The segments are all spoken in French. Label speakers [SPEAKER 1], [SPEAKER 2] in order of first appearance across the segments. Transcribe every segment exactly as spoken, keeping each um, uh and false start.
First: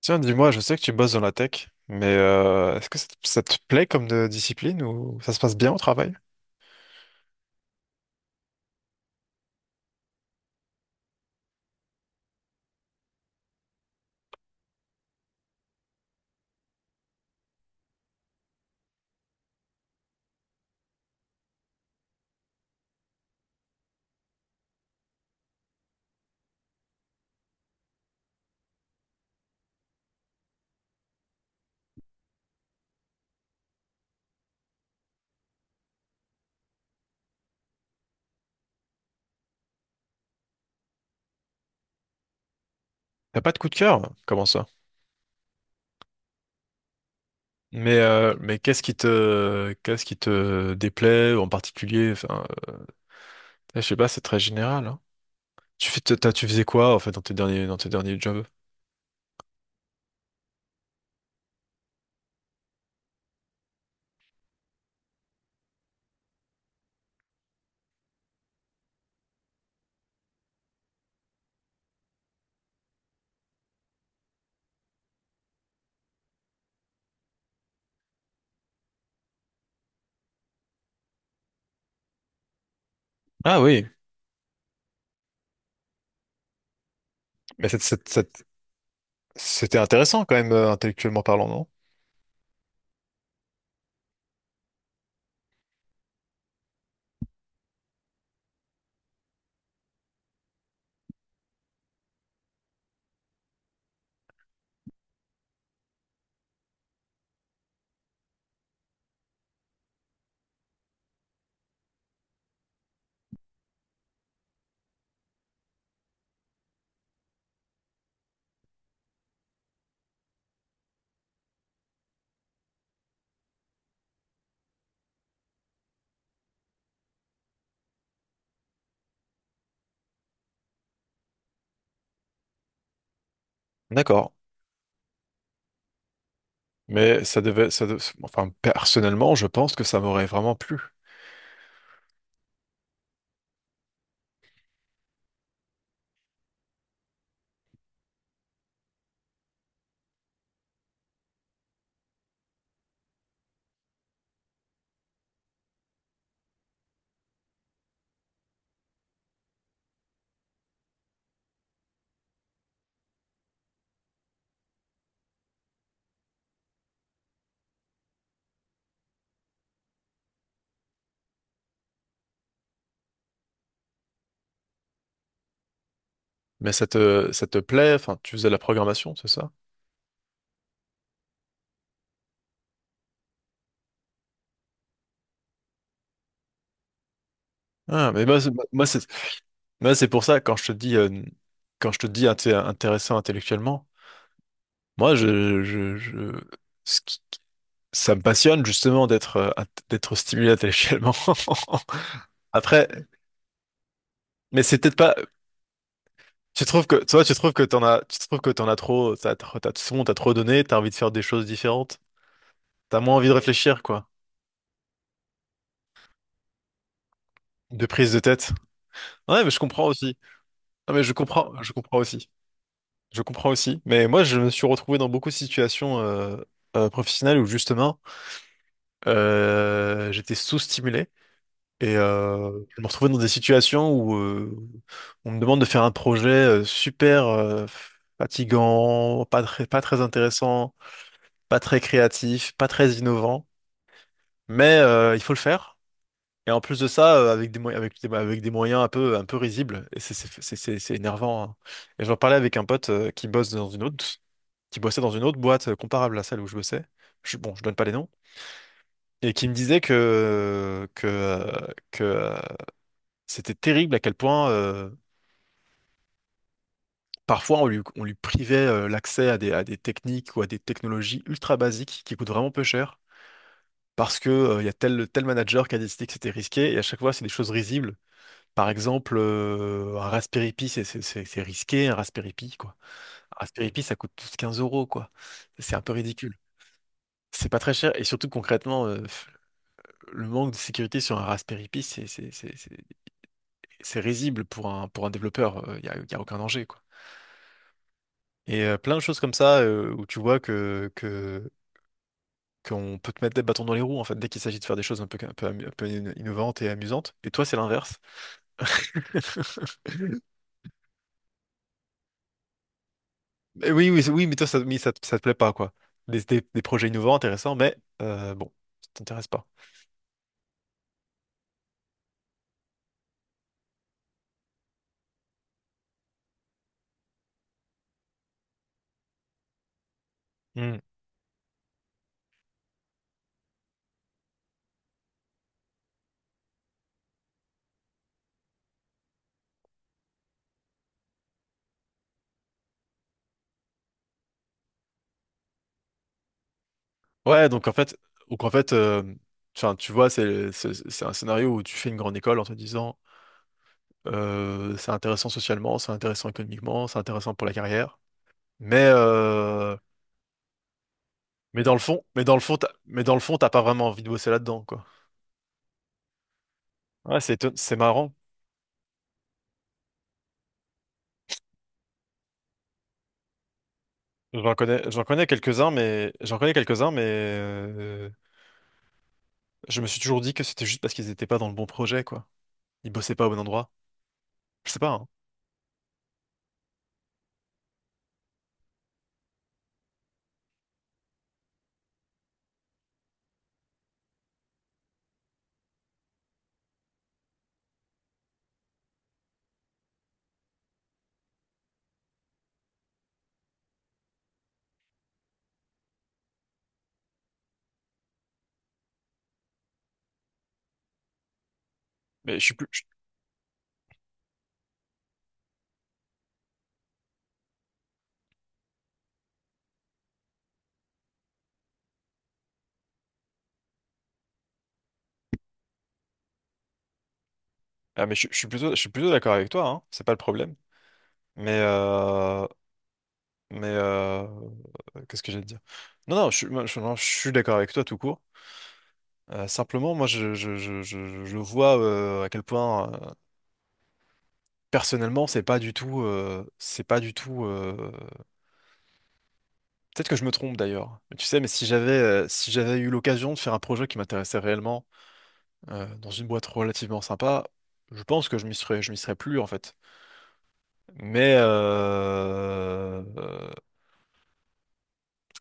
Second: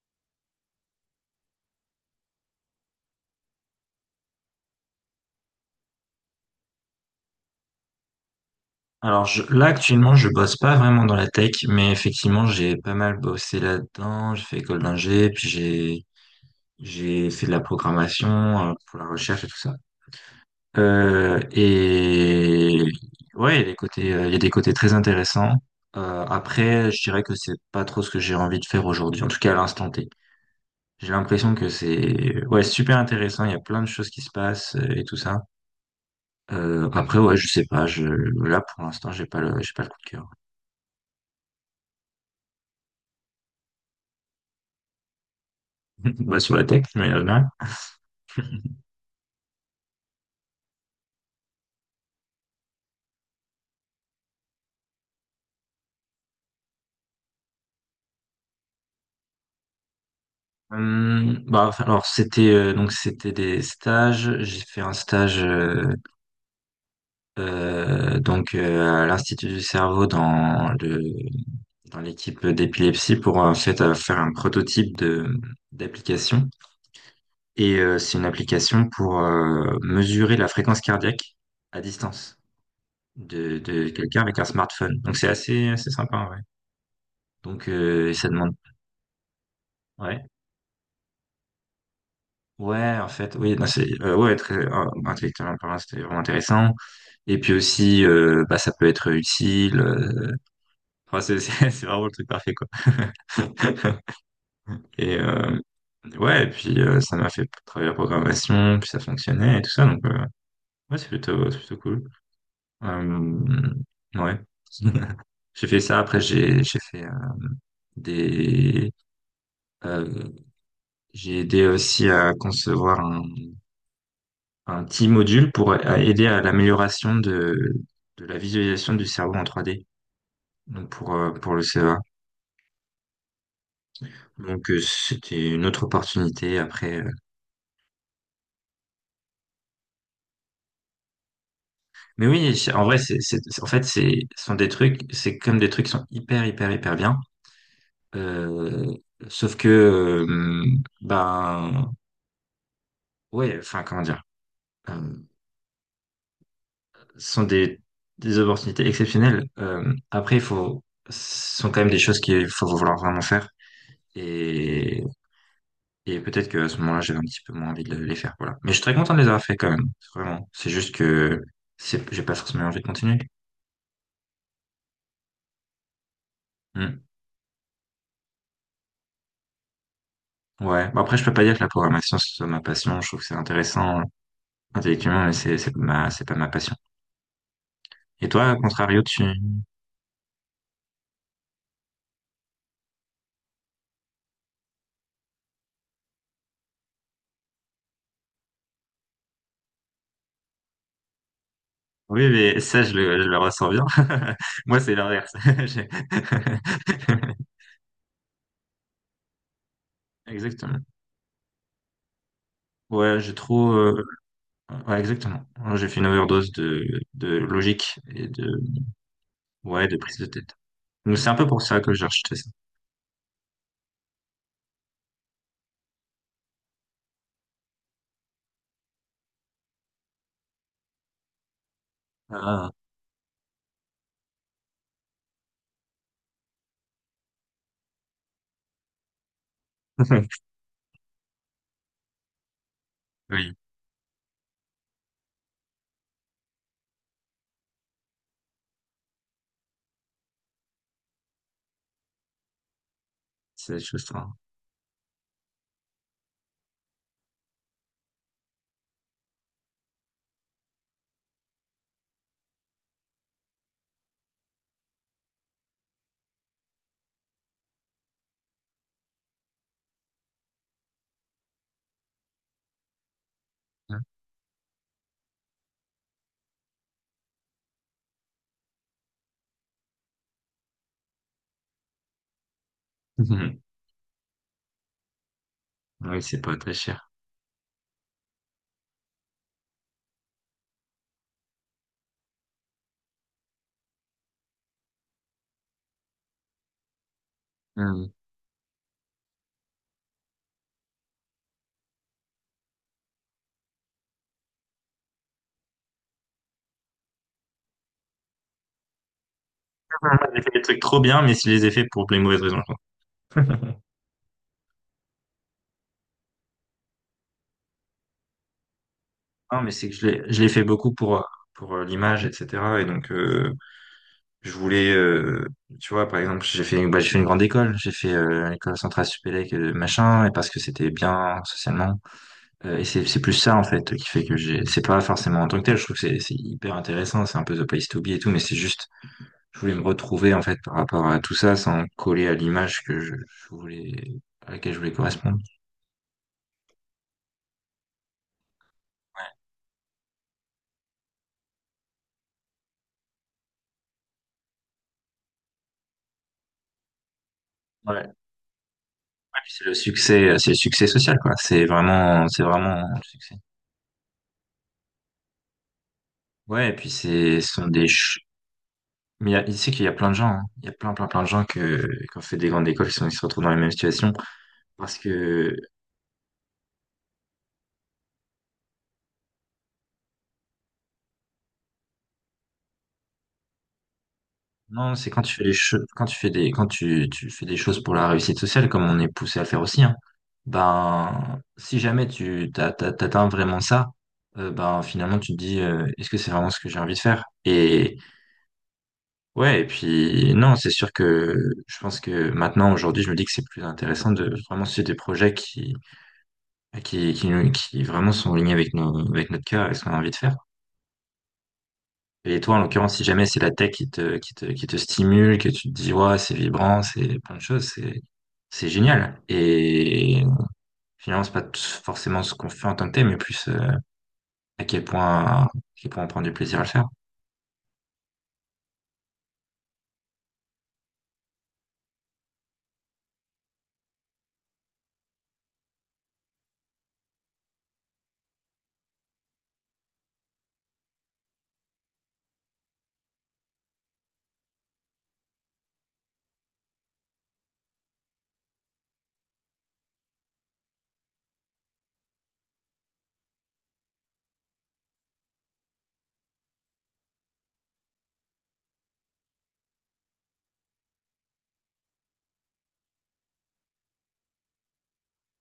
[SPEAKER 1] Tiens, dis-moi, je sais que tu bosses dans la tech, mais euh, est-ce que ça te, ça te plaît comme de- discipline ou ça se passe bien au travail?
[SPEAKER 2] Alors je- là actuellement je bosse pas vraiment dans la tech, mais effectivement j'ai pas mal bossé là-dedans. J'ai fait école d'ingé, puis j'ai j'ai fait de la programmation euh, pour la recherche et tout ça. Euh, et ouais, il y a des côtés, euh, il y a des côtés très intéressants. Euh, après, je dirais que c'est pas trop ce que j'ai envie de faire aujourd'hui, en tout cas à l'instant T. J'ai l'impression que c'est ouais super intéressant. Il y a plein de choses qui se passent euh, et tout ça. Euh, après ouais, je sais pas. Je Là pour l'instant j'ai pas le j'ai pas le coup de cœur.
[SPEAKER 1] T'as pas de coup de cœur? Comment ça?
[SPEAKER 2] Bah, sur la tech, mais euh, non.
[SPEAKER 1] Mais euh, mais qu'est-ce qui te qu'est-ce qui te déplaît en particulier? Enfin, euh, je sais pas, c'est très général, hein. Tu fais, t'as- tu faisais quoi en fait dans tes derniers dans tes derniers jobs?
[SPEAKER 2] Hum, bah, enfin, alors c'était euh, donc c'était des stages. J'ai fait un stage euh, euh, donc euh, à l'Institut du cerveau dans le dans l'équipe d'épilepsie pour en fait euh, faire un prototype de d'application. Et euh, c'est une application pour euh, mesurer la fréquence cardiaque à distance de
[SPEAKER 1] Ah oui,
[SPEAKER 2] de quelqu'un avec un smartphone. Donc c'est assez assez sympa ouais.
[SPEAKER 1] mais
[SPEAKER 2] Donc
[SPEAKER 1] cette, cette,
[SPEAKER 2] euh, et ça
[SPEAKER 1] cette-
[SPEAKER 2] demande
[SPEAKER 1] c'était
[SPEAKER 2] ouais.
[SPEAKER 1] intéressant quand même, euh, intellectuellement parlant, non?
[SPEAKER 2] Ouais, en fait, oui, non, c'est euh, ouais, très euh, intellectuellement parlant, c'était vraiment intéressant. Et puis aussi, euh, bah, ça peut être utile. euh, Enfin, c'est c'est- c'est vraiment le truc parfait, quoi. Et euh, ouais, et puis euh, ça m'a fait travailler la programmation, puis ça fonctionnait et tout ça. Donc euh, ouais, c'est plutôt, c'est plutôt cool. Euh, ouais. J'ai fait ça. Après, j'ai j'ai fait euh, des, euh, j'ai aidé aussi à concevoir un petit module pour a- aider à l'amélioration de, de la visualisation du cerveau en trois d. Donc pour, euh, pour le C E A.
[SPEAKER 1] D'accord.
[SPEAKER 2] Donc euh, c'était une autre opportunité après. euh.
[SPEAKER 1] Mais ça devait, ça de- enfin, personnellement, je pense que ça m'aurait vraiment plu.
[SPEAKER 2] Mais oui, c'est- en vrai, c'est, c'est- en fait, c'est, ce sont des trucs, c'est comme des trucs qui sont hyper, hyper, hyper bien. Euh, sauf que, euh, ben, ouais, enfin, comment dire, euh, ce sont des, des opportunités exceptionnelles. Euh, après, il faut, ce sont quand même des choses qu'il faut vouloir vraiment faire. Et Et peut-être que à ce moment-là, j'avais un petit peu moins envie de les faire, voilà. Mais je suis très content de les avoir fait quand même, vraiment. C'est juste que c'est, j'ai pas forcément envie de continuer.
[SPEAKER 1] Mais ça
[SPEAKER 2] Hmm.
[SPEAKER 1] te, ça te plaît, enfin, tu faisais de la programmation, c'est ça?
[SPEAKER 2] Ouais. Bon, après, je peux pas dire que la programmation ce soit ma passion. Je trouve que c'est intéressant euh, intellectuellement, mais c'est c'est ma c'est pas ma passion.
[SPEAKER 1] Ah, mais
[SPEAKER 2] Et
[SPEAKER 1] moi, c'est,
[SPEAKER 2] toi, à
[SPEAKER 1] moi, c'est
[SPEAKER 2] contrario, tu
[SPEAKER 1] moi, c'est pour ça, quand je te dis, euh, quand je te dis inté- intéressant intellectuellement, moi, je, je, je, ce qui- ça me passionne, justement, d'être, euh, int- d'être stimulé intellectuellement.
[SPEAKER 2] oui, mais ça,
[SPEAKER 1] Après,
[SPEAKER 2] je le je le ressens bien.
[SPEAKER 1] mais c'est
[SPEAKER 2] Moi, c'est
[SPEAKER 1] peut-être pas.
[SPEAKER 2] l'inverse. J'ai-
[SPEAKER 1] Tu trouves que, toi, tu trouves que t'en as, tu trouves que t'en as trop, t'as, t'as, t'as- c'est bon, t'as trop donné, t'as
[SPEAKER 2] Exactement.
[SPEAKER 1] envie de faire des choses différentes. T'as moins
[SPEAKER 2] Ouais,
[SPEAKER 1] envie de
[SPEAKER 2] j'ai trop.
[SPEAKER 1] réfléchir,
[SPEAKER 2] Euh,
[SPEAKER 1] quoi.
[SPEAKER 2] Ouais, exactement. Moi, j'ai fait une overdose de de
[SPEAKER 1] De
[SPEAKER 2] logique
[SPEAKER 1] prise de
[SPEAKER 2] et de
[SPEAKER 1] tête. Ouais, mais je comprends
[SPEAKER 2] ouais de
[SPEAKER 1] aussi.
[SPEAKER 2] prise de tête.
[SPEAKER 1] Non, mais je
[SPEAKER 2] Donc c'est un peu
[SPEAKER 1] comprends,
[SPEAKER 2] pour
[SPEAKER 1] je
[SPEAKER 2] ça que
[SPEAKER 1] comprends
[SPEAKER 2] j'ai
[SPEAKER 1] aussi.
[SPEAKER 2] rejeté ça.
[SPEAKER 1] Je comprends aussi. Mais moi, je me suis retrouvé dans beaucoup de situations, euh, euh, professionnelles où justement, euh, j'étais sous-stimulé. Et euh,
[SPEAKER 2] Ah,
[SPEAKER 1] je me retrouvais dans des situations où euh, on me demande de faire un projet euh, super euh, fatigant, pas très, pas très intéressant, pas très créatif, pas très innovant.
[SPEAKER 2] oui,
[SPEAKER 1] mais euh, il faut le faire. Et en plus de ça, euh, avec des, mo- avec des, avec des moyens un peu, un peu risibles, et c'est c'est- c'est- c'est- c'est énervant, hein. Et j'en parlais avec un pote euh, qui bosse dans
[SPEAKER 2] c'est
[SPEAKER 1] une autre,
[SPEAKER 2] juste ça.
[SPEAKER 1] qui bossait dans une autre boîte euh, comparable à celle où je bossais. Je, bon, je donne pas les noms. Et qui me disait que, que, euh, que euh, c'était terrible à quel point euh, parfois on lui, on lui privait euh, l'accès à des, à des techniques ou à des technologies ultra basiques qui coûtent vraiment peu cher, parce que euh, il y a tel, tel manager qui a décidé que c'était risqué et à chaque fois c'est des choses risibles. Par exemple, euh, un Raspberry Pi, c'est c'est- c'est- c'est risqué, un Raspberry Pi, quoi. Un
[SPEAKER 2] Mhm.
[SPEAKER 1] Raspberry Pi, ça coûte tous quinze euros, quoi. C'est un peu
[SPEAKER 2] Oui,
[SPEAKER 1] ridicule.
[SPEAKER 2] c'est pas très cher.
[SPEAKER 1] C'est pas très cher, et surtout concrètement, euh, f- le manque de sécurité sur un Raspberry Pi, c'est c'est- c'est- c'est- c'est risible pour un, pour un développeur. Il n'y a, y a aucun danger, quoi.
[SPEAKER 2] Hmm.
[SPEAKER 1] Et euh, plein de choses comme ça, euh, où tu vois que, que, qu'on peut te mettre des bâtons dans les roues, en fait, dès qu'il s'agit de faire des choses un peu, un peu, amu- un peu in- innovantes et amusantes. Et toi, c'est l'inverse.
[SPEAKER 2] J'ai fait des trucs trop bien, mais je les ai faits pour les mauvaises raisons. Quoi.
[SPEAKER 1] Mais oui, oui, oui, mais toi, ça, mais ça, te ça te plaît pas, quoi. Des, des- des projets innovants, intéressants, mais euh, bon, ça t'intéresse pas.
[SPEAKER 2] Non, mais c'est que je l'ai, je l'ai fait beaucoup pour, euh, pour euh, l'image, et cetera. Et donc, euh, je voulais, euh, tu vois, par exemple, j'ai fait, bah, j'ai fait une grande école. J'ai fait euh, l'école centrale Supélec, euh, machin, et parce que
[SPEAKER 1] Hmm.
[SPEAKER 2] c'était bien socialement. Euh, et c'est, c'est plus ça, en fait, qui fait que j'ai, c'est pas forcément en tant que tel. Je trouve que c'est, c'est hyper intéressant. C'est un peu the place to be et tout, mais c'est juste, je voulais me retrouver en fait par rapport à tout ça sans coller à l'image que je, je voulais à laquelle je voulais correspondre.
[SPEAKER 1] Ouais, donc en fait, donc en fait, euh, enfin, tu vois, c'est c'est c'est un scénario où tu fais une grande école en te disant, euh, c'est intéressant socialement, c'est intéressant économiquement, c'est intéressant pour la
[SPEAKER 2] Ouais.
[SPEAKER 1] carrière,
[SPEAKER 2] Ouais. Ouais,
[SPEAKER 1] mais
[SPEAKER 2] puis C'est le
[SPEAKER 1] euh,
[SPEAKER 2] succès, euh, c'est le succès social quoi.
[SPEAKER 1] mais
[SPEAKER 2] C'est
[SPEAKER 1] dans le fond, mais
[SPEAKER 2] vraiment,
[SPEAKER 1] dans le
[SPEAKER 2] c'est
[SPEAKER 1] fond, t'as-
[SPEAKER 2] vraiment le
[SPEAKER 1] mais dans le
[SPEAKER 2] succès.
[SPEAKER 1] fond, t'as pas vraiment envie de bosser là-dedans, quoi.
[SPEAKER 2] Ouais, et puis
[SPEAKER 1] Ouais, c'est
[SPEAKER 2] c'est,
[SPEAKER 1] éton-
[SPEAKER 2] ce sont
[SPEAKER 1] c'est
[SPEAKER 2] des,
[SPEAKER 1] marrant.
[SPEAKER 2] ch- Mais il y a- tu sais qu'il y a plein de gens, hein. Il y a plein, plein, plein de gens que, qui ont fait des grandes écoles qui sont, qui se retrouvent dans les mêmes situations
[SPEAKER 1] J'en connais,
[SPEAKER 2] parce
[SPEAKER 1] j'en connais
[SPEAKER 2] que
[SPEAKER 1] quelques-uns, mais j'en connais quelques-uns, mais euh, je me suis toujours dit que c'était juste parce qu'ils étaient pas dans le bon projet, quoi. Ils bossaient pas au bon endroit. Je sais pas,
[SPEAKER 2] non,
[SPEAKER 1] hein.
[SPEAKER 2] c'est quand tu fais les che- quand tu fais des quand tu, tu fais des choses pour la réussite sociale, comme on est poussé à le faire aussi, hein, ben si jamais tu t'as- t'as- t'atteins vraiment ça, euh, ben finalement tu te dis euh, est-ce que c'est vraiment ce que j'ai envie de faire? Et ouais, et puis non, c'est sûr que je pense que maintenant, aujourd'hui, je me dis que c'est plus intéressant de vraiment suivre des projets qui qui qui, nous- qui vraiment sont alignés avec nos avec notre cœur et ce qu'on a envie de faire.
[SPEAKER 1] Mais
[SPEAKER 2] Et
[SPEAKER 1] je suis
[SPEAKER 2] toi, en
[SPEAKER 1] plus, je-
[SPEAKER 2] l'occurrence, si jamais c'est la tech qui te, qui te, qui te stimule, que tu te dis, ouais, c'est vibrant, c'est plein de choses, c'est, c'est génial. Et finalement, c'est pas t- forcément ce qu'on fait en tant que tel, mais plus euh, à quel point, à quel point on prend du plaisir à le faire.
[SPEAKER 1] Ah, mais je, je suis plutôt, je suis plutôt d'accord avec toi, hein. C'est pas le problème. Mais, euh, mais euh, qu'est-ce que j'allais te dire? Non, non, je, suis- moi, je, non, je suis d'accord avec toi tout court. Euh, simplement, moi, je, je, je, je, je vois euh, à quel point, euh, personnellement, c'est pas du tout, euh, c'est pas du tout. euh, Peut-être que je me trompe d'ailleurs. Mais tu sais, mais si j'avais, euh, si j'avais eu l'occasion de faire un projet qui m'intéressait réellement euh, dans une boîte relativement sympa, je pense que je m'y serais, je m'y serais plus en fait. Mais euh, euh,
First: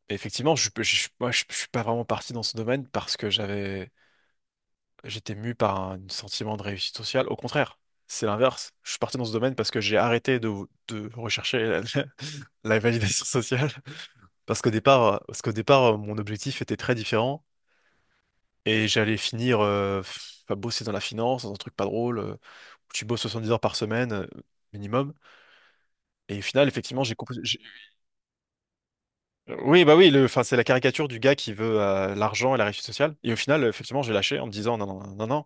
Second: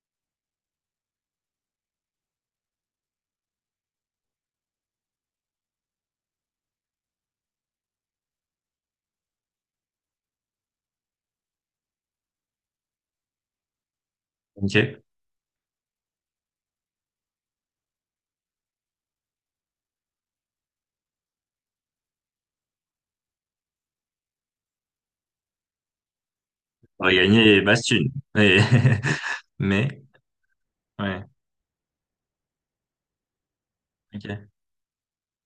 [SPEAKER 1] effectivement, je, je, je- moi, je, je suis pas vraiment parti dans ce domaine parce que j'avais, j'étais mu par un sentiment de réussite sociale. Au contraire, c'est l'inverse. Je suis parti dans ce domaine parce que j'ai arrêté de, de rechercher la, la validation sociale. Parce qu'au
[SPEAKER 2] Ok.
[SPEAKER 1] départ, parce qu'au départ, mon objectif était très différent et j'allais finir euh, à bosser dans la finance, dans un truc pas drôle, euh, où tu bosses soixante-dix heures par semaine euh, minimum. Et au final, effectivement,
[SPEAKER 2] On va
[SPEAKER 1] j'ai compris.
[SPEAKER 2] gagner Bastune. Mais,
[SPEAKER 1] Oui, bah
[SPEAKER 2] mais,
[SPEAKER 1] oui, le, enfin, c'est la caricature du
[SPEAKER 2] ouais,
[SPEAKER 1] gars qui veut euh, l'argent et la réussite sociale. Et au final, euh, effectivement, j'ai lâché en me
[SPEAKER 2] ok.
[SPEAKER 1] disant non, non, non, non, non,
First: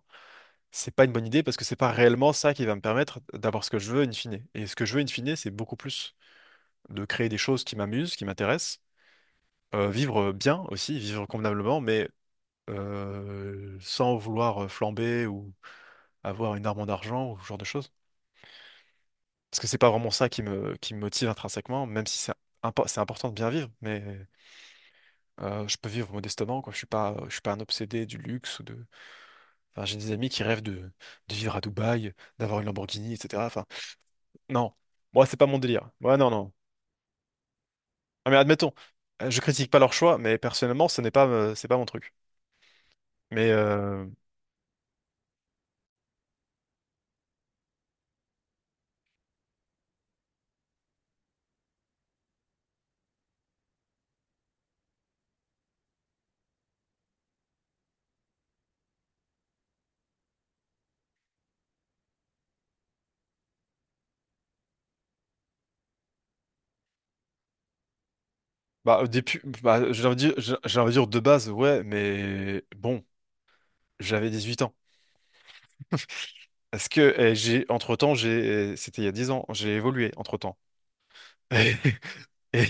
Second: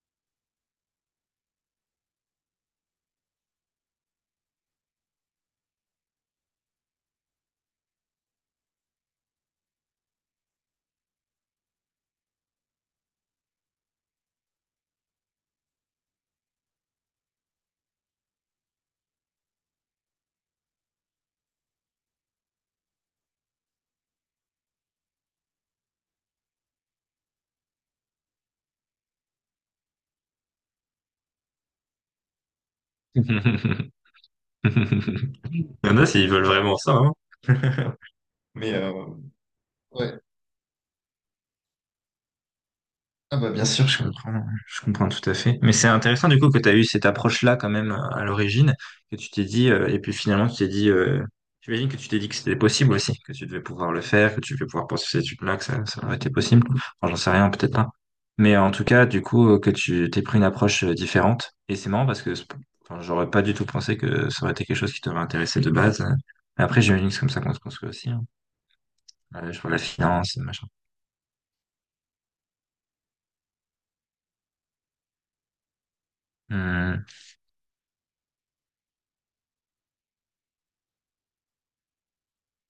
[SPEAKER 1] c'est pas une bonne idée parce que c'est pas réellement ça qui va me permettre d'avoir ce que je veux in fine. Et ce que je veux in fine, c'est beaucoup plus de créer des choses qui m'amusent, qui m'intéressent, euh, vivre bien aussi, vivre convenablement, mais euh, sans vouloir euh, flamber ou avoir une arme en argent ou ce genre de choses. Parce que c'est pas vraiment ça qui me, qui me motive intrinsèquement, même si c'est impo- c'est important de bien vivre. Mais. Euh, je peux vivre modestement, quoi. Je suis pas, je suis pas un obsédé du luxe. Ou de. Enfin, j'ai des amis qui rêvent de, de vivre à Dubaï, d'avoir une Lamborghini, et cetera. Enfin, non, moi c'est pas mon
[SPEAKER 2] Il
[SPEAKER 1] délire.
[SPEAKER 2] y en a,
[SPEAKER 1] Ouais,
[SPEAKER 2] s'ils
[SPEAKER 1] non,
[SPEAKER 2] veulent
[SPEAKER 1] non.
[SPEAKER 2] vraiment ça, hein.
[SPEAKER 1] Ah, mais admettons,
[SPEAKER 2] Mais, euh,
[SPEAKER 1] euh, je critique pas leur choix,
[SPEAKER 2] ouais.
[SPEAKER 1] mais personnellement, ce n'est pas, euh, c'est pas mon truc.
[SPEAKER 2] Ah
[SPEAKER 1] Mais
[SPEAKER 2] bah bien sûr, je
[SPEAKER 1] euh,
[SPEAKER 2] comprends, je comprends tout à fait. Mais c'est intéressant du coup que tu as eu cette approche-là quand même euh, à l'origine, que tu t'es dit, euh, et puis finalement tu t'es dit, euh, j'imagine que tu t'es dit que c'était possible aussi, que tu devais pouvoir le faire, que tu devais pouvoir poursuivre cette étude-là, que ça, ça aurait été possible. Enfin, j'en sais rien, peut-être pas. Mais en tout cas, du coup, euh, que tu t'es pris une approche euh, différente. Et c'est marrant parce que c'est- enfin, j'aurais pas du tout pensé que ça aurait été quelque chose qui t'aurait intéressé de base. Mais après, j'imagine que c'est comme ça qu'on se construit aussi. Hein.
[SPEAKER 1] bah, depuis,
[SPEAKER 2] Euh, je vois la
[SPEAKER 1] bah, j'ai envie de dire,
[SPEAKER 2] finance,
[SPEAKER 1] j'ai
[SPEAKER 2] machin.
[SPEAKER 1] j'ai envie de dire de base, ouais, mais bon, j'avais dix-huit ans. Est-ce que
[SPEAKER 2] Hum,
[SPEAKER 1] euh, j'ai, entre-temps, j'ai, eh, c'était il y a dix ans, j'ai évolué entre-temps. Et,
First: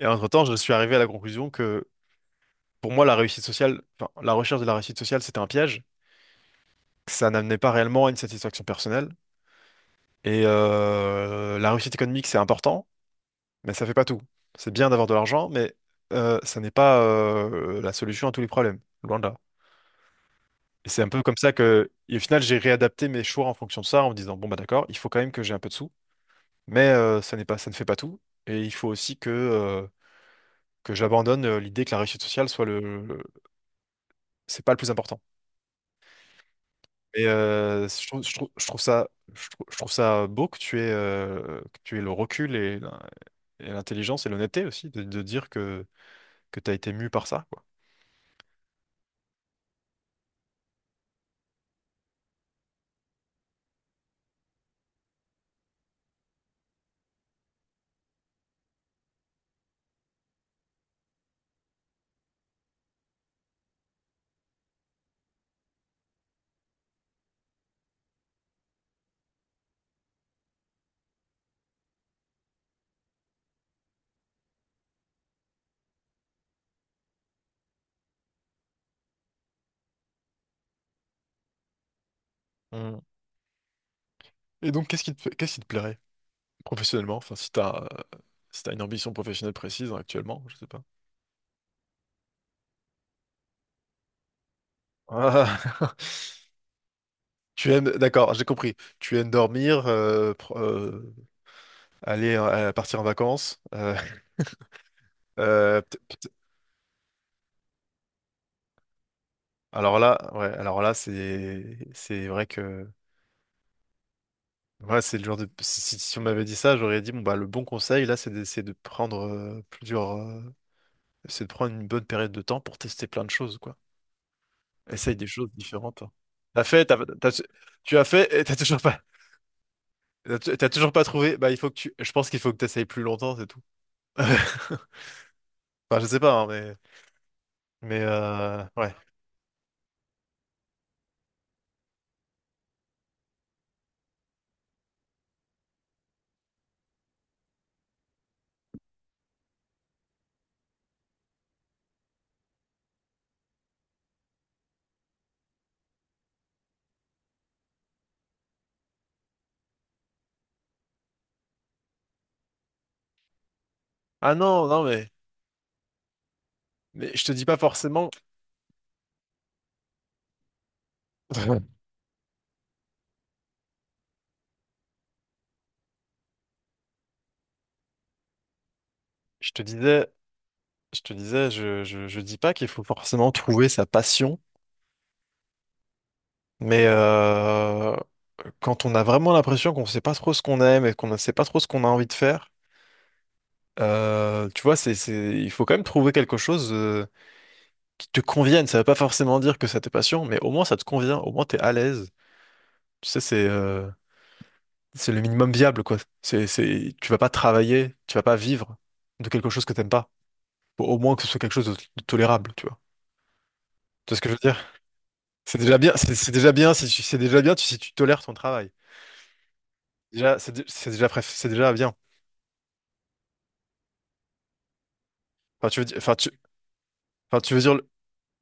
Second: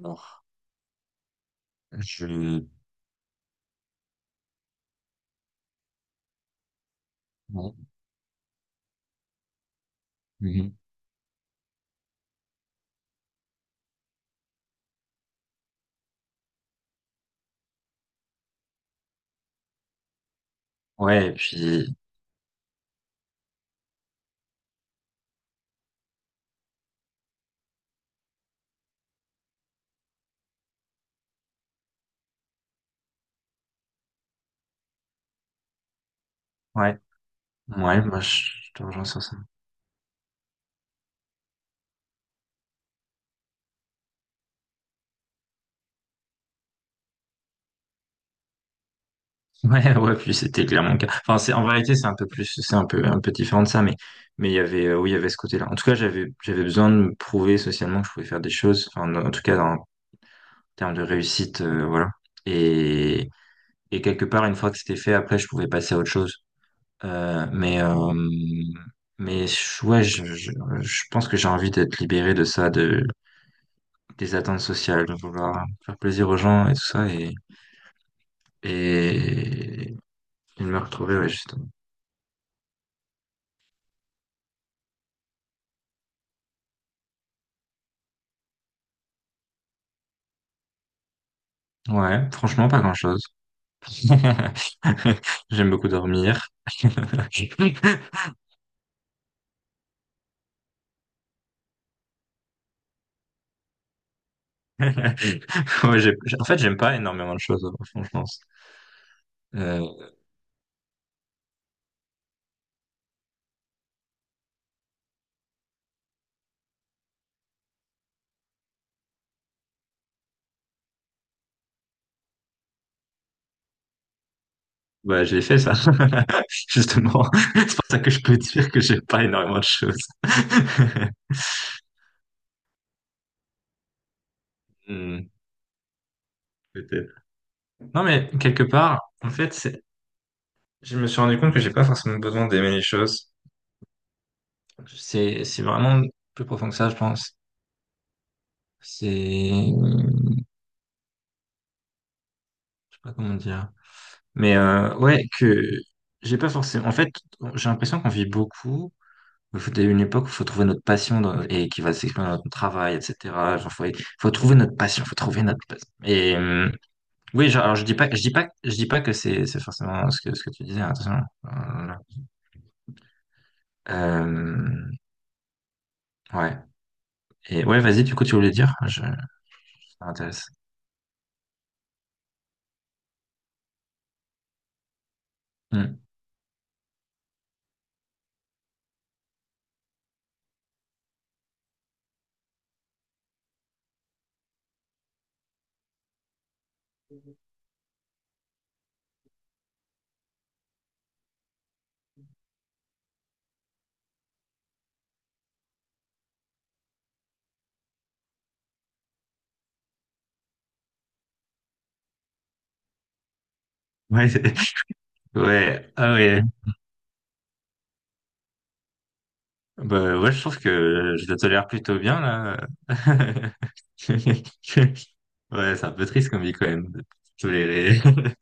[SPEAKER 1] et entre-temps, je suis arrivé à la conclusion que
[SPEAKER 2] je...
[SPEAKER 1] pour moi, la réussite sociale, enfin, la recherche de la réussite sociale, c'était un piège. Ça n'amenait pas
[SPEAKER 2] bon.
[SPEAKER 1] réellement à une satisfaction personnelle. Et
[SPEAKER 2] Mhm.
[SPEAKER 1] euh, la réussite économique, c'est important, mais ça fait pas tout. C'est bien d'avoir de l'argent, mais euh, ça n'est pas euh, la solution à tous les problèmes, loin de là. Et c'est un peu
[SPEAKER 2] Ouais, et
[SPEAKER 1] comme ça que,
[SPEAKER 2] puis,
[SPEAKER 1] et au final, j'ai réadapté mes choix en fonction de ça, en me disant, bon, bah d'accord, il faut quand même que j'ai un peu de sous, mais euh, ça n'est pas, ça ne fait pas tout. Et il faut aussi que, euh, que j'abandonne euh, l'idée que la réussite sociale soit le, le- c'est pas le plus important.
[SPEAKER 2] ouais,
[SPEAKER 1] Mais euh,
[SPEAKER 2] ouais,
[SPEAKER 1] je
[SPEAKER 2] moi,
[SPEAKER 1] trouve, je
[SPEAKER 2] je
[SPEAKER 1] trouve, je
[SPEAKER 2] je
[SPEAKER 1] trouve
[SPEAKER 2] te rejoins
[SPEAKER 1] ça,
[SPEAKER 2] sur ça.
[SPEAKER 1] je trouve, je trouve ça beau que tu aies, euh, que tu aies le recul et, l'in- et l'intelligence et l'honnêteté aussi de, de dire que, que tu as été mu par ça, quoi.
[SPEAKER 2] Ouais, ouais, puis c'était clairement le cas. Enfin, c'est, en vérité, c'est un peu plus, c'est un peu, un peu différent de ça, mais, mais il y avait, euh, oui, il y avait ce côté-là. En tout cas, j'avais, j'avais besoin de me prouver socialement que je pouvais faire des choses, enfin, en en tout cas, en termes de réussite, euh, voilà. Et, et quelque part, une fois que c'était fait, après, je pouvais passer à autre chose. Euh, mais, euh, mais, je- ouais, je, je, je pense que j'ai envie d'être libéré de ça, de, des attentes sociales, de vouloir faire plaisir aux gens et tout ça. Et il me retrouvait, ouais, justement.
[SPEAKER 1] Mm. Et donc, qu'est-ce qui te, qu'est-ce qui te plairait professionnellement? Enfin, si tu as, si t'as une ambition professionnelle précise hein, actuellement, je sais pas.
[SPEAKER 2] Ouais, franchement, pas grand-chose.
[SPEAKER 1] Ah,
[SPEAKER 2] J'aime beaucoup dormir.
[SPEAKER 1] tu aimes, d'accord, j'ai compris. Tu aimes dormir, euh, pro- euh, Aller euh, partir en vacances. Euh, euh, peut-
[SPEAKER 2] Ouais, j'ai-
[SPEAKER 1] peut-
[SPEAKER 2] j'ai- en fait, j'aime pas énormément de choses, au fond, je pense.
[SPEAKER 1] alors
[SPEAKER 2] Euh,
[SPEAKER 1] là, ouais, alors là, c'est c'est vrai que ouais, c'est le genre de si, si- si on m'avait dit ça, j'aurais dit bon bah le bon conseil là, c'est de, c'est de prendre euh, plusieurs, euh, c'est de prendre une bonne période de temps pour tester plein de choses, quoi. Essaye
[SPEAKER 2] ouais,
[SPEAKER 1] des
[SPEAKER 2] j'ai
[SPEAKER 1] choses
[SPEAKER 2] fait ça,
[SPEAKER 1] différentes, hein. T'as fait, t'as,
[SPEAKER 2] justement.
[SPEAKER 1] t'as-
[SPEAKER 2] C'est pour
[SPEAKER 1] Tu
[SPEAKER 2] ça
[SPEAKER 1] as
[SPEAKER 2] que je
[SPEAKER 1] fait
[SPEAKER 2] peux
[SPEAKER 1] et t'as
[SPEAKER 2] dire
[SPEAKER 1] toujours
[SPEAKER 2] que
[SPEAKER 1] pas,
[SPEAKER 2] j'aime pas énormément de choses.
[SPEAKER 1] t'as t'as toujours pas trouvé. Bah il faut que tu, je pense qu'il faut que t'essayes plus longtemps, c'est tout. Enfin
[SPEAKER 2] Hmm,
[SPEAKER 1] je sais pas, hein, mais
[SPEAKER 2] peut-être.
[SPEAKER 1] mais
[SPEAKER 2] Non, mais quelque
[SPEAKER 1] euh, ouais.
[SPEAKER 2] part, en fait, c'est- je me suis rendu compte que j'ai pas forcément besoin d'aimer les choses. C'est, c'est vraiment plus profond que ça, je pense. C'est je sais pas comment dire. Mais euh, ouais, que j'ai pas forcément. En fait, j'ai l'impression qu'on vit beaucoup. Il faut il y a une époque où il faut trouver notre passion dans- et qui va s'exprimer dans notre travail, et cetera. Genre, faut, faut
[SPEAKER 1] Ah
[SPEAKER 2] trouver
[SPEAKER 1] non
[SPEAKER 2] notre
[SPEAKER 1] non
[SPEAKER 2] passion,
[SPEAKER 1] mais
[SPEAKER 2] faut trouver notre passion. Et euh,
[SPEAKER 1] mais je te dis
[SPEAKER 2] oui,
[SPEAKER 1] pas
[SPEAKER 2] genre, alors je dis pas,
[SPEAKER 1] forcément.
[SPEAKER 2] je dis pas, je dis pas que c'est c'est forcément ce que ce que tu disais. Hein, Attention. Euh, euh, ouais. Et ouais, vas-y. Du coup, tu voulais dire? Je, ça
[SPEAKER 1] Je te disais,
[SPEAKER 2] m'intéresse.
[SPEAKER 1] je te disais, je, je, je dis pas qu'il faut forcément trouver sa passion,
[SPEAKER 2] Hmm.
[SPEAKER 1] mais euh, quand on a vraiment l'impression qu'on sait pas trop ce qu'on aime et qu'on ne sait pas trop ce qu'on a envie de faire, euh, tu vois, c'est, c'est, il faut quand même trouver quelque chose euh, qui te convienne. Ça veut pas forcément dire que c'est ta passion, mais au moins ça te convient, au moins t'es à l'aise. Tu sais, c'est euh, c'est le minimum viable, quoi. C'est, c'est, tu vas pas travailler, tu vas pas vivre de quelque chose que t'aimes pas. Faut au moins que ce soit quelque chose de, de tolérable, tu vois. Tu vois ce que
[SPEAKER 2] Ouais.
[SPEAKER 1] je veux dire? C'est déjà
[SPEAKER 2] Ouais.
[SPEAKER 1] bien,
[SPEAKER 2] Ah
[SPEAKER 1] c'est c'est
[SPEAKER 2] ouais.
[SPEAKER 1] déjà bien si tu, c'est déjà bien tu- si tu tolères ton travail.
[SPEAKER 2] Bah ouais,
[SPEAKER 1] Déjà,
[SPEAKER 2] je
[SPEAKER 1] c'est
[SPEAKER 2] trouve
[SPEAKER 1] dé- c'est déjà
[SPEAKER 2] que
[SPEAKER 1] préf-
[SPEAKER 2] je le
[SPEAKER 1] c'est
[SPEAKER 2] tolère
[SPEAKER 1] déjà bien.
[SPEAKER 2] plutôt bien là.
[SPEAKER 1] Enfin,
[SPEAKER 2] Ouais,
[SPEAKER 1] tu veux
[SPEAKER 2] c'est un
[SPEAKER 1] dire,
[SPEAKER 2] peu
[SPEAKER 1] enfin,
[SPEAKER 2] triste
[SPEAKER 1] tu,
[SPEAKER 2] comme vie quand même. De
[SPEAKER 1] enfin, Tu veux dire, le-
[SPEAKER 2] tolérer.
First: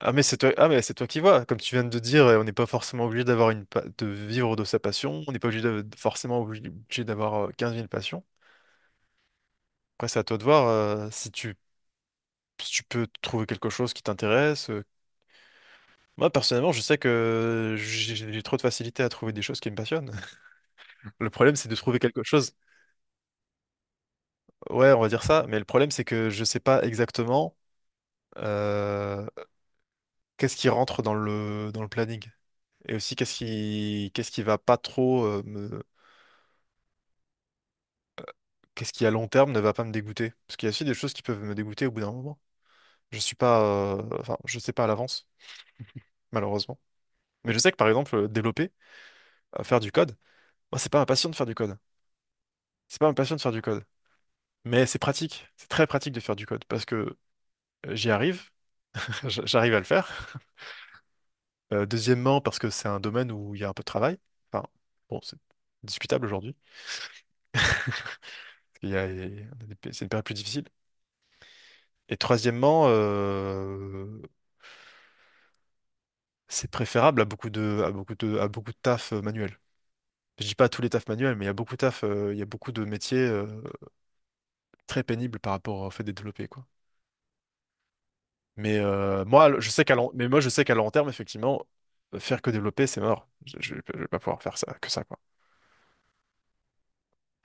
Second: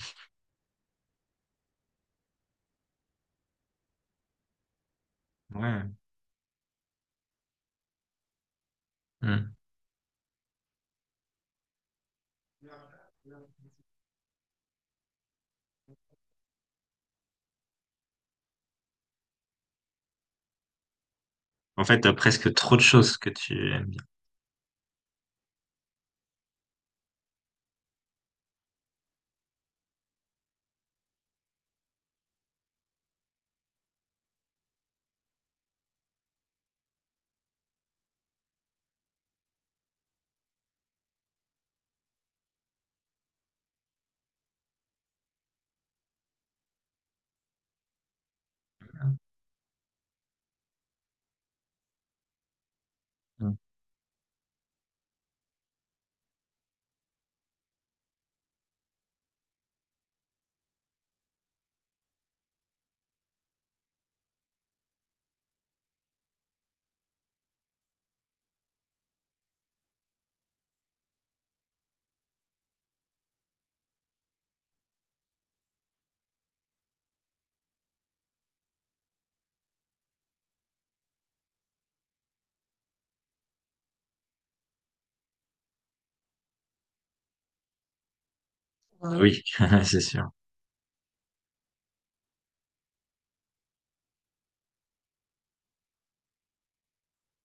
[SPEAKER 1] ah mais c'est toi, ah mais c'est toi qui vois. Comme tu viens de dire, euh, on n'est pas forcément obligé d'avoir une, pa- de vivre de sa passion. On n'est pas obligé de,
[SPEAKER 2] Ouais.
[SPEAKER 1] forcément obligé d'avoir euh, quinze mille passions.
[SPEAKER 2] Hmm.
[SPEAKER 1] Après, c'est à toi de voir euh, si tu, si tu peux trouver quelque chose qui t'intéresse. euh. Moi, personnellement, je sais que j'ai j'ai trop de facilité à trouver des choses qui me passionnent. Le problème, c'est de
[SPEAKER 2] En
[SPEAKER 1] trouver
[SPEAKER 2] fait, t'as
[SPEAKER 1] quelque chose.
[SPEAKER 2] presque trop de choses que tu aimes bien.
[SPEAKER 1] Ouais, on va dire ça, mais le problème, c'est que je sais pas exactement. euh, Qu'est-ce qui rentre dans le, dans le planning? Et aussi, qu'est-ce qui, qu'est-ce qui va pas trop euh, me, qu'est-ce qui à long terme ne va pas me dégoûter? Parce qu'il y a aussi des choses qui peuvent me dégoûter au bout d'un moment. Je suis pas, euh, enfin, je sais pas à l'avance, malheureusement. Mais je sais que par exemple, euh, développer, euh, faire du code, moi, c'est pas ma passion de faire du code. C'est pas ma passion de faire
[SPEAKER 2] Hmm.
[SPEAKER 1] du code. Mais c'est pratique. C'est très pratique de faire du code parce que euh, j'y arrive, j- j'arrive à le faire. Euh, deuxièmement, parce que c'est un domaine où il y a un peu de travail. Enfin, bon, c'est discutable aujourd'hui. Il y a, il y a- des C'est une période plus difficile. Et troisièmement, euh, c'est préférable à beaucoup de, à beaucoup de, à beaucoup de taf euh, manuel. Je dis pas à tous les tafs manuels, mais il y a beaucoup de taf, euh, il y a beaucoup de métiers euh, très pénibles par rapport au fait de développer, quoi. Mais
[SPEAKER 2] Ah
[SPEAKER 1] euh,
[SPEAKER 2] oui,
[SPEAKER 1] moi, je sais qu'à
[SPEAKER 2] c'est
[SPEAKER 1] long,
[SPEAKER 2] sûr.
[SPEAKER 1] mais moi, je sais qu'à long terme, effectivement, euh, faire que développer, c'est mort. Je, je, vais pas je vais pas pouvoir faire ça, que ça, quoi.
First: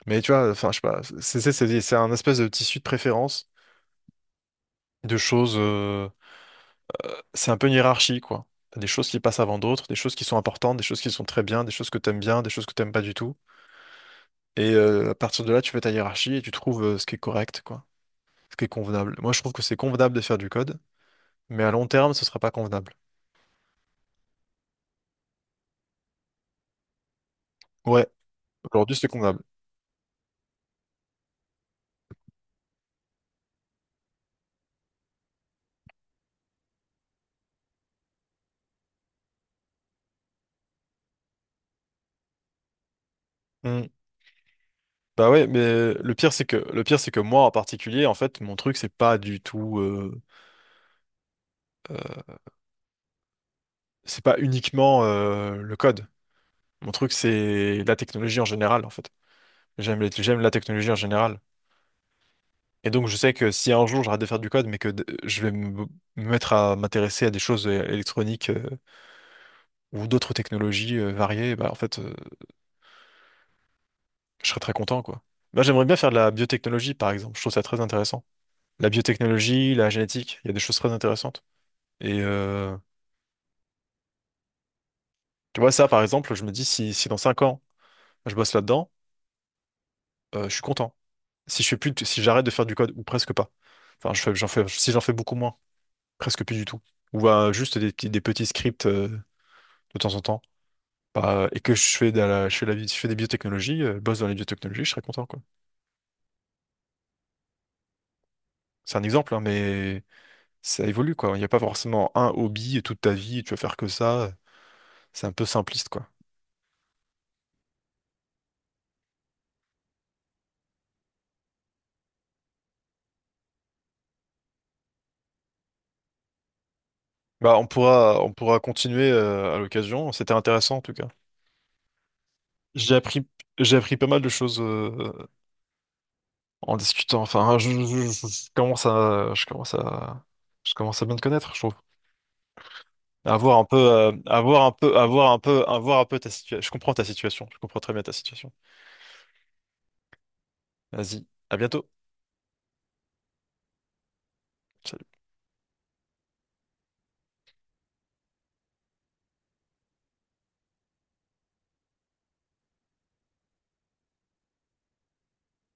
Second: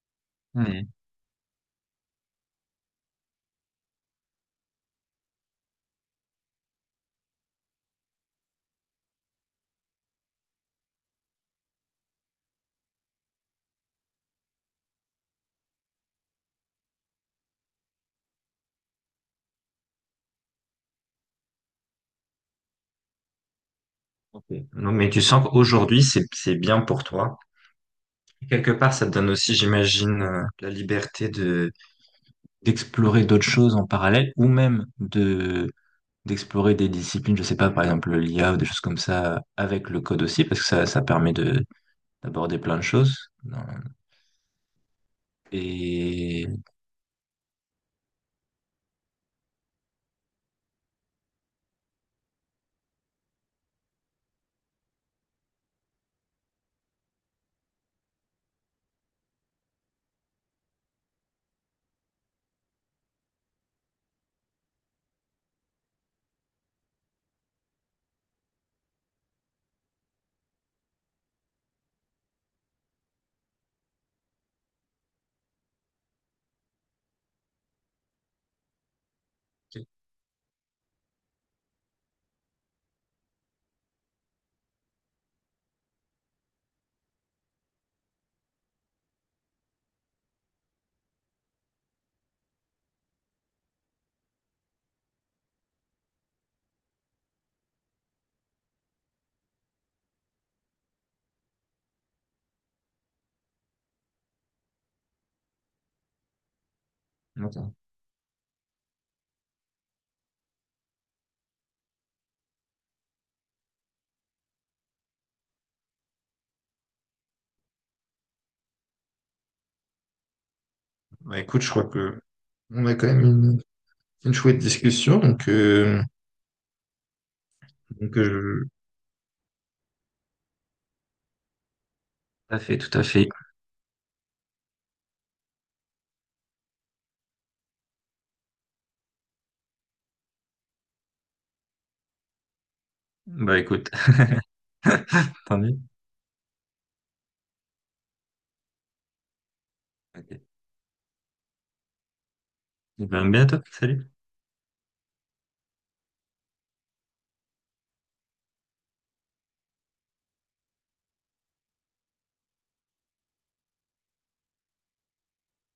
[SPEAKER 1] Mais tu vois, enfin, je sais
[SPEAKER 2] Hmm.
[SPEAKER 1] pas. C'est c'est- c'est- c'est un espèce de tissu de préférence, de choses. Euh, c'est un peu une hiérarchie, quoi. T'as des choses qui passent avant d'autres, des choses qui sont importantes, des choses qui sont très bien, des choses que t'aimes bien, des choses que t'aimes pas du tout. Et euh, à partir de là, tu fais ta hiérarchie et tu trouves euh, ce qui est correct, quoi. Ce qui est convenable. Moi, je trouve que c'est convenable de faire du code, mais à long terme, ce sera pas convenable.
[SPEAKER 2] Ok. Non, mais tu sens qu'aujourd'hui, c'est c'est bien pour toi.
[SPEAKER 1] Ouais,
[SPEAKER 2] Quelque part,
[SPEAKER 1] aujourd'hui,
[SPEAKER 2] ça
[SPEAKER 1] c'est
[SPEAKER 2] te donne
[SPEAKER 1] convenable.
[SPEAKER 2] aussi, j'imagine, euh, la liberté de d'explorer d'autres choses en parallèle ou même de d'explorer des disciplines, je sais pas, par exemple l'I A ou des choses comme ça, avec le code aussi, parce que ça, ça permet de d'aborder plein de choses. Non.
[SPEAKER 1] Hmm. Bah ouais, mais le pire c'est
[SPEAKER 2] Et
[SPEAKER 1] que le pire c'est que moi en particulier, en fait, mon truc c'est pas du tout, euh, euh, c'est pas uniquement euh, le code. Mon truc c'est la technologie en général, en fait. J'aime les- j'aime la technologie en général. Et donc je sais que si un jour j'arrête de faire du code, mais que d- je vais me, me mettre à m'intéresser à des choses é- électroniques euh, ou d'autres technologies euh, variées, bah en fait, euh, je serais très content quoi. Moi j'aimerais bien faire de la biotechnologie par exemple. Je trouve ça très intéressant. La biotechnologie,
[SPEAKER 2] ok.
[SPEAKER 1] la génétique, il y a des choses très intéressantes. Et euh, tu vois, ça, par exemple, je me dis si, si dans cinq ans, je bosse là-dedans, euh, je suis content. Si je fais plus, de- si j'arrête de faire du code, ou presque pas. Enfin, je fais, j'en fais, si j'en fais beaucoup moins, presque plus du tout. Ou euh, juste des, petits- des petits scripts euh, de temps en temps. Bah, et que je fais, de la, je fais, la bi- je fais des biotechnologies, euh, je bosse dans les biotechnologies, je serais content, quoi.
[SPEAKER 2] D'accord.
[SPEAKER 1] C'est un exemple, hein, mais ça évolue, quoi. Il n'y a pas forcément un hobby et toute ta vie, tu vas faire que ça. C'est un peu simpliste, quoi.
[SPEAKER 2] Bah, écoute, je crois que on a quand même une, une chouette discussion, donc, euh,
[SPEAKER 1] Bah, on
[SPEAKER 2] donc
[SPEAKER 1] pourra, on pourra
[SPEAKER 2] euh,
[SPEAKER 1] continuer euh, à l'occasion. C'était intéressant en tout cas.
[SPEAKER 2] tout à fait,
[SPEAKER 1] J'ai
[SPEAKER 2] tout à
[SPEAKER 1] appris,
[SPEAKER 2] fait.
[SPEAKER 1] j'ai appris pas mal de choses euh, en discutant. Enfin, je, je- je- je commence à, je commence à, je commence à bien te connaître, je trouve. À voir
[SPEAKER 2] Bah
[SPEAKER 1] un peu,
[SPEAKER 2] écoute,
[SPEAKER 1] euh, à voir un peu, à voir un
[SPEAKER 2] tant
[SPEAKER 1] peu,
[SPEAKER 2] mieux.
[SPEAKER 1] À voir un peu ta situation. Je comprends ta situation. Je comprends très bien ta situation.
[SPEAKER 2] Ok.
[SPEAKER 1] Vas-y, à bientôt.
[SPEAKER 2] Eh ben, à bientôt, salut.
[SPEAKER 1] Ciao.